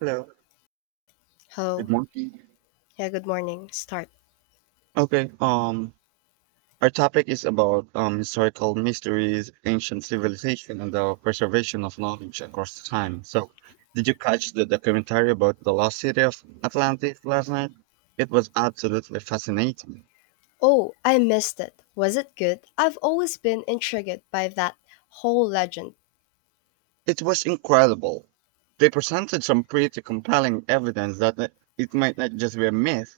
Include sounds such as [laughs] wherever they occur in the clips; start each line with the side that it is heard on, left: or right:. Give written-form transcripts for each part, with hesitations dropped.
right: Hello. Good
left: Hello.
right: morning.
left: Yeah, good morning. Start.
right: Okay. Our topic is about historical mysteries, ancient civilization, and the preservation of knowledge across time. So, did you catch the documentary about the lost city of Atlantis last night? It was absolutely fascinating.
left: Oh, I missed it. Was it good? I've always been intrigued by that whole legend.
right: It was incredible. They presented some pretty compelling evidence that it might not just be a myth.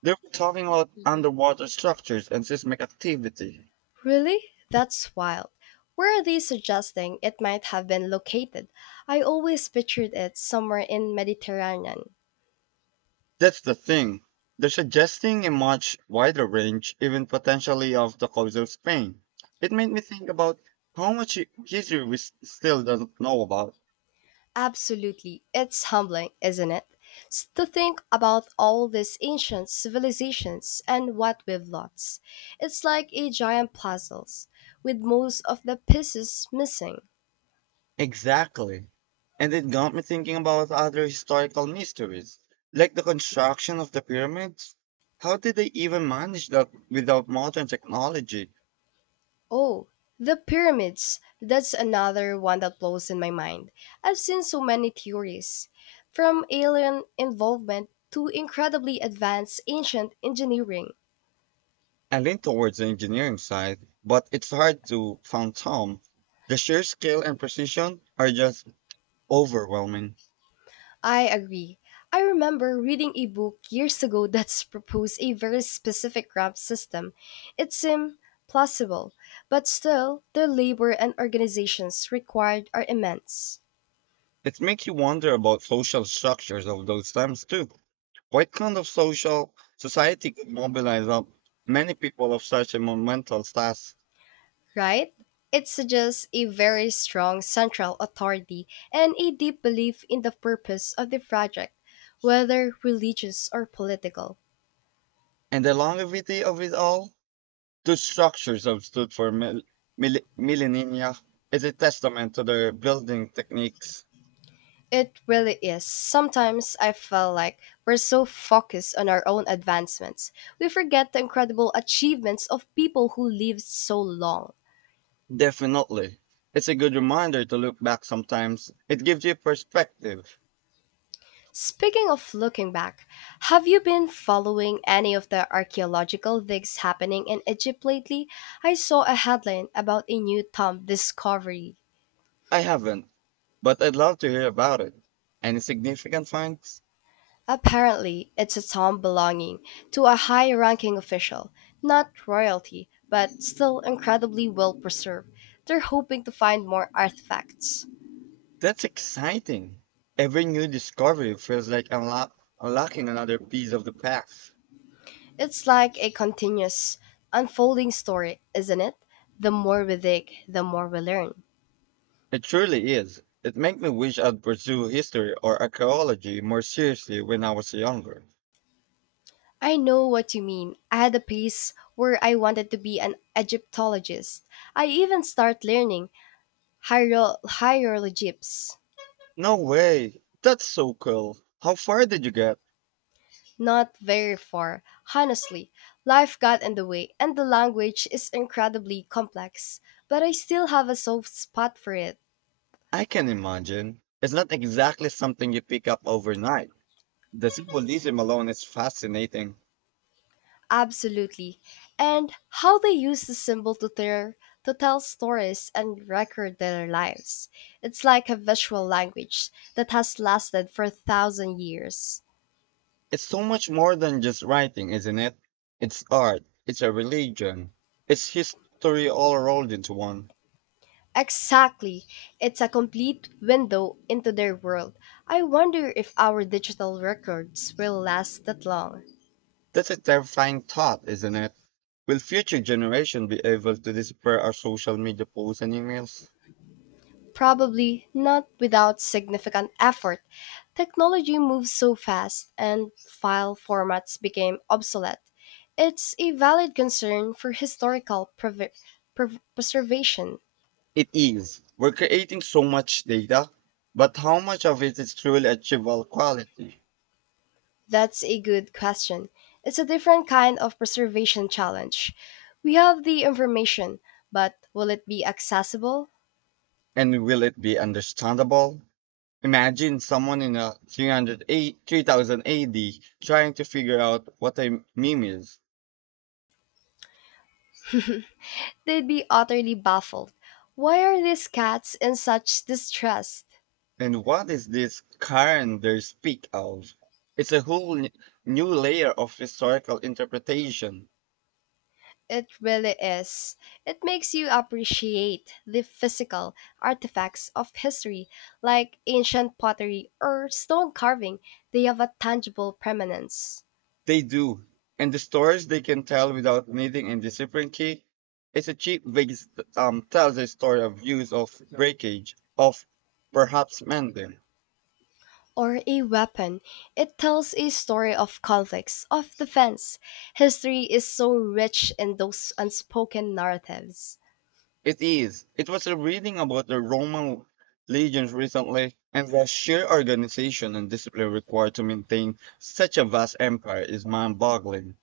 right: They were talking about underwater structures and seismic activity.
left: Really? That's wild. Where are they suggesting it might have been located? I always pictured it somewhere in Mediterranean.
right: That's the thing. They're suggesting a much wider range, even potentially, of the cause of Spain. It made me think about how much history we still don't know about.
left: Absolutely. It's humbling, isn't it? To think about all these ancient civilizations and what we've lost. It's like a giant puzzle with most of the pieces missing.
right: Exactly. And it got me thinking about other historical mysteries, like the construction of the pyramids. How did they even manage that without modern technology?
left: Oh, the pyramids. That's another one that blows in my mind. I've seen so many theories, from alien involvement to incredibly advanced ancient engineering.
right: I lean towards the engineering side, but it's hard to fathom. The sheer scale and precision are just overwhelming.
left: I agree. I remember reading a book years ago [laughs] that's proposed a very specific ramp system. It seemed plausible, but still, the labor and organizations required are immense.
right: It makes you wonder about social structures of those times too. What kind of social society could mobilize up many people of such a monumental task?
left: Right? It suggests a very strong central authority and a deep belief in the purpose of the project, whether religious or political.
right: And the longevity of it all, those structures have stood for millennia is a testament to their building techniques.
left: It really is. Sometimes I feel like we're so focused on our own advancements, we forget the incredible achievements of people who lived so long.
right: Definitely. It's a good reminder to look back sometimes. It gives you perspective.
left: Speaking of looking back, have you been following any of the archaeological digs happening in Egypt lately? I saw a headline about a new tomb discovery.
right: I haven't, but I'd love to hear about it. Any significant finds?
left: Apparently, it's a tomb belonging to a high ranking official, not royalty, but still incredibly well preserved. They're hoping to find more artifacts.
right: That's exciting. Every new discovery feels like unlocking another piece of the past.
left: It's like a continuous, unfolding story, isn't it? The more we dig, the more we learn.
right: It truly is. It makes me wish I'd pursue history or archaeology more seriously when I was younger.
left: I know what you mean. I had a piece where I wanted to be an Egyptologist. I even start learning hieroglyphs.
right: No way. That's so cool. How far did you get?
left: Not very far, honestly. Life got in the way, and the language is incredibly complex. But I still have a soft spot for it.
right: I can imagine. It's not exactly something you pick up overnight. The symbolism alone is fascinating.
left: Absolutely. And how they use the symbol to tell stories and record their lives. It's like a visual language that has lasted for a thousand years.
right: It's so much more than just writing, isn't it? It's art, it's a religion, it's history all rolled into one.
left: Exactly. It's a complete window into their world. I wonder if our digital records will last that long.
right: That's a terrifying thought, isn't it? Will future generation be able to decipher our social media posts and emails?
left: Probably not without significant effort. Technology moves so fast and file formats became obsolete. It's a valid concern for historical preservation.
right: It is. We're creating so much data, but how much of it is truly achievable quality?
left: That's a good question. It's a different kind of preservation challenge. We have the information, but will it be accessible?
right: And will it be understandable? Imagine someone in a 3000 AD trying to figure out what a meme is
left: They'd be utterly baffled. Why are these cats in such distress?
right: and what is this Karen they speak of. It's a whole new layer of historical interpretation.
left: It really is. It makes you appreciate the physical artifacts of history, like ancient pottery or stone carving. They have a tangible permanence.
right: They do. And the stories they can tell without needing a discipline key. It's a cheap Vegas tells a story of use of breakage, of perhaps mending.
left: Or a weapon. It tells a story of conflicts, of defense. History is so rich in those unspoken narratives.
right: It is. It was a reading about the Roman legions recently and the sheer organization and discipline required to maintain such a vast empire is mind boggling.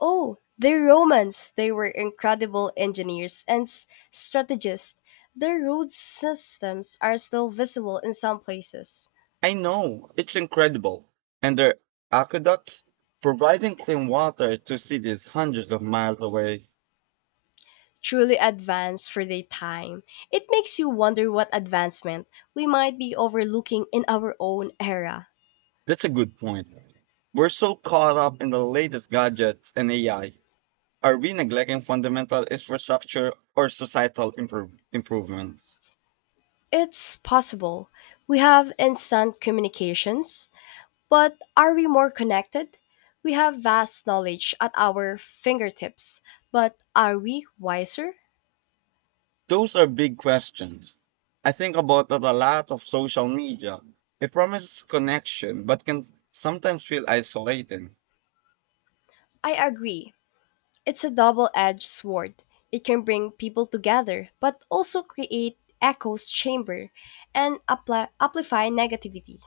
left: Oh, the Romans! They were incredible engineers and strategists. Their road systems are still visible in some places.
right: I know, it's incredible. And their aqueducts providing clean water to cities hundreds of miles away.
left: Truly advanced for their time. It makes you wonder what advancement we might be overlooking in our own era.
right: That's a good point. We're so caught up in the latest gadgets and AI. Are we neglecting fundamental infrastructure or societal improvements?
left: It's possible. We have instant communications, but are we more connected? We have vast knowledge at our fingertips, but are we wiser?
right: Those are big questions. I think about that a lot of social media. It promises connection, but can sometimes feel isolating.
left: I agree. It's a double-edged sword. It can bring people together, but also create echoes chamber and amplify negativity.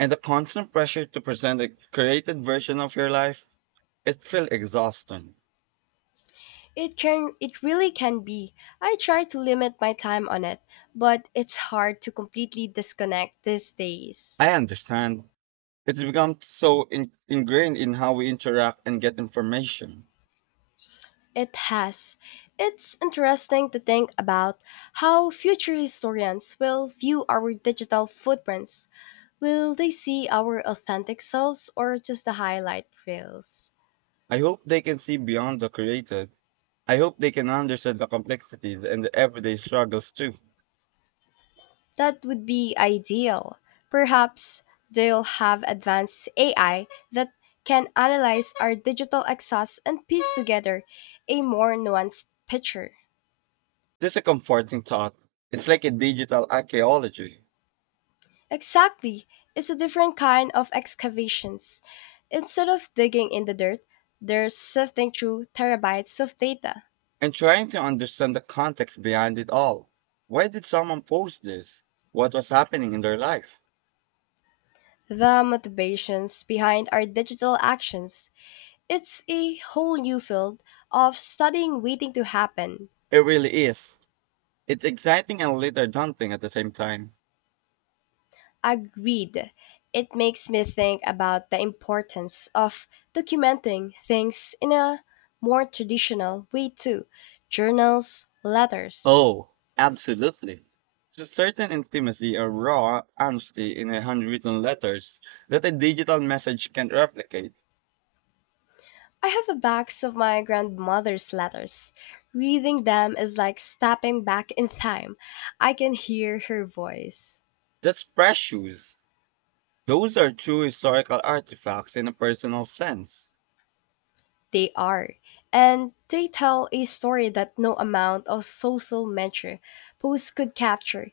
right: And the constant pressure to present a created version of your life, it feels exhausting.
left: It really can be. I try to limit my time on it, but it's hard to completely disconnect these days.
right: I understand. It's become so ingrained in how we interact and get information.
left: It has. It's interesting to think about how future historians will view our digital footprints. Will they see our authentic selves or just the highlight reels?
right: I hope they can see beyond the creative. I hope they can understand the complexities and the everyday struggles too.
left: That would be ideal. Perhaps they'll have advanced AI that can analyze our digital exhaust and piece together a more nuanced picture.
right: This is a comforting thought. It's like a digital archaeology.
left: Exactly. It's a different kind of excavations. Instead of digging in the dirt, they're sifting through terabytes of data.
right: And trying to understand the context behind it all. Why did someone post this? What was happening in their life?
left: The motivations behind our digital actions. It's a whole new field of studying waiting to happen.
right: It really is. It's exciting and a little daunting at the same time.
left: Agreed. It makes me think about the importance of documenting things in a more traditional way too. Journals, letters.
right: Oh, absolutely. There's a certain intimacy or raw honesty in a handwritten letters that a digital message can't replicate.
left: I have a box of my grandmother's letters. Reading them is like stepping back in time. I can hear her voice.
right: That's precious. Those are true historical artifacts in a personal sense.
left: They are. And they tell a story that no amount of social measure posts could capture.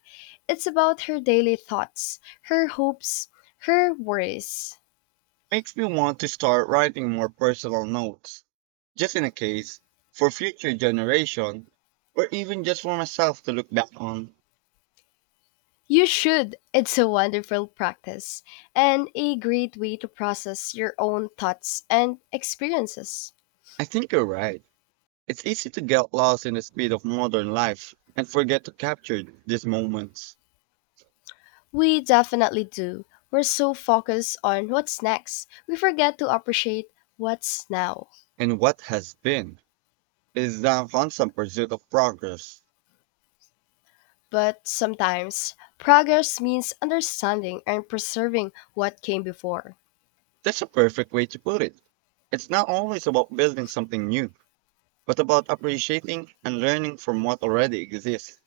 left: It's about her daily thoughts, her hopes, her worries.
right: Makes me want to start writing more personal notes, just in a case, for future generation, or even just for myself to look back on.
left: You should. It's a wonderful practice and a great way to process your own thoughts and experiences.
right: I think you're right. It's easy to get lost in the speed of modern life and forget to capture these moments.
left: We definitely do. We're so focused on what's next, we forget to appreciate what's now.
right: And what has been is the constant pursuit of progress.
left: But sometimes, progress means understanding and preserving what came before.
right: That's a perfect way to put it. It's not always about building something new but about appreciating and learning from what already exists.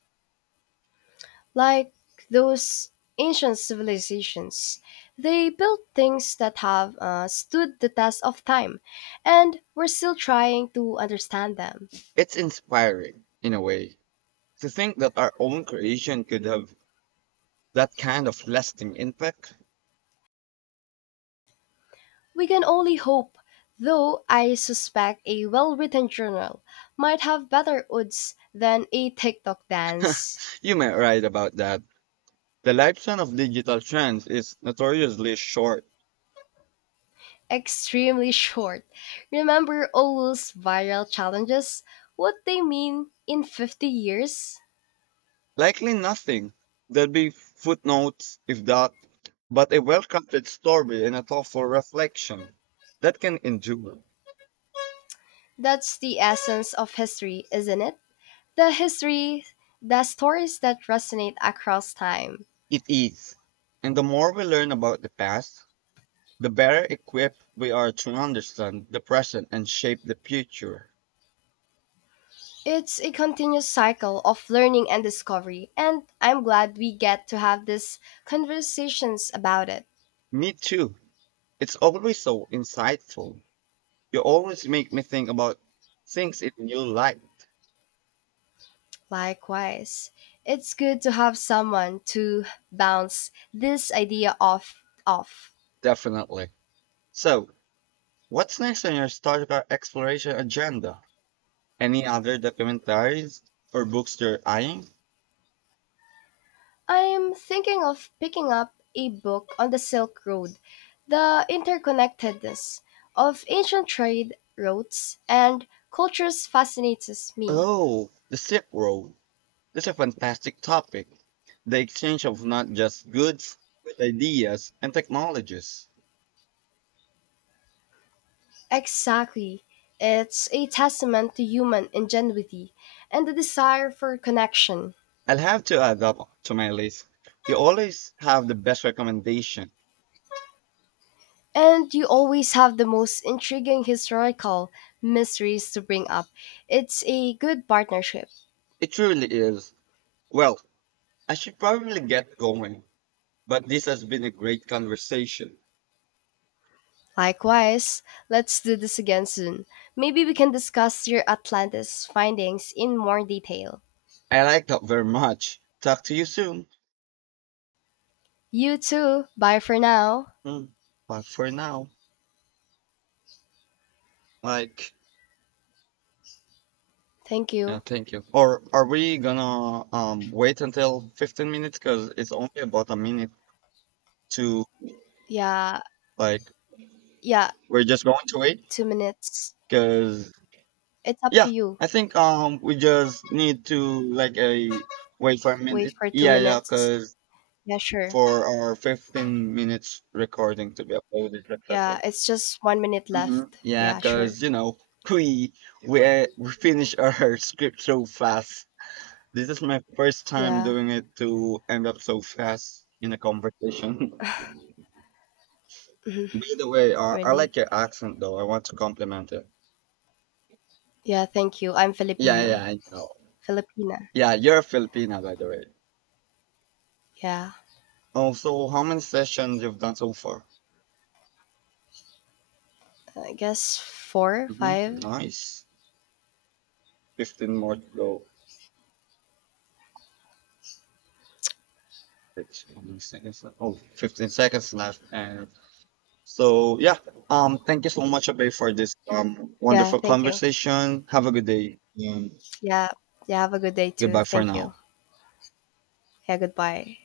left: Like those ancient civilizations, they built things that have stood the test of time, and we're still trying to understand them.
right: It's inspiring, in a way, to think that our own creation could have that kind of lasting impact.
left: We can only hope, though I suspect a well written journal might have better odds than a TikTok dance.
right: [laughs] You might right about that. The lifespan of digital trends is notoriously short.
left: Extremely short. Remember all those viral challenges? What they mean in 50 years?
right: Likely nothing. There'll be footnotes, if that, but a well crafted story and a thoughtful reflection that can endure.
left: That's the essence of history, isn't it? The history, the stories that resonate across time.
right: It is. And the more we learn about the past, the better equipped we are to understand the present and shape the future.
left: It's a continuous cycle of learning and discovery, and I'm glad we get to have these conversations about it.
right: Me too. It's always so insightful. You always make me think about things in new light.
left: Likewise, it's good to have someone to bounce this idea off.
right: Definitely. So, what's next on your historical exploration agenda? Any other documentaries or books you're eyeing?
left: I'm thinking of picking up a book on the Silk Road, the interconnectedness of ancient trade routes and cultures fascinates me.
right: Oh, the Silk Road. That's a fantastic topic. The exchange of not just goods, but ideas and technologies.
left: Exactly. It's a testament to human ingenuity and the desire for connection.
right: I'll have to add up to my list. You always have the best recommendation.
left: And you always have the most intriguing historical mysteries to bring up. It's a good partnership.
right: It truly is. Well, I should probably get going, but this has been a great conversation.
left: Likewise, let's do this again soon. Maybe we can discuss your Atlantis findings in more detail.
right: I liked that very much. Talk to you soon.
left: You too. Bye for now.
right: Mm, But for now, like,
left: Thank
right: yeah,
left: you.
right: thank you. Or are we gonna wait until 15 minutes? Because it's only about a minute to,
left: Yeah,
right: like,
left: yeah,
right: we're just going to wait
left: 2 minutes.
right: because.
left: It's up
right: Yeah,
left: to you.
right: I think we just need to like a wait for a
left: Wait
right: minute.
left: for two
right: Yeah, yeah,
left: minutes.
right: because
left: Yeah, sure.
right: for our 15 minutes recording to be uploaded successful.
left: Yeah, it's just 1 minute
right: Hmm.
left: left.
right: Yeah,
left: Yeah,
right: because
left: sure.
right: [laughs] we we finish our [laughs] script so fast. This is my first time
left: Yeah,
right: doing it to end up so fast in a conversation. [laughs]
left: mhm,
right: By the way, I
left: really.
right: like your accent though. I want to compliment it.
left: Yeah, thank you. I'm
right: Yeah, yeah,
left: Filipino.
right: I know.
left: Filipina.
right: Yeah, you're a Filipina, by the way.
left: Yeah,
right: Oh, so how many sessions you've done so far?
left: I guess four,
right: Hmm.
left: five.
right: Nice. 15 more to go. It's almost seconds left. Oh, 15 seconds left. And so, yeah, thank you so much, Abe, for this
left: Yeah,
right: wonderful
left: thank you.
right: conversation. Have a good day and
left: Yeah, yeah, have a good day too.
right: goodbye for
left: Thank you.
right: now.
left: Hair goodbye.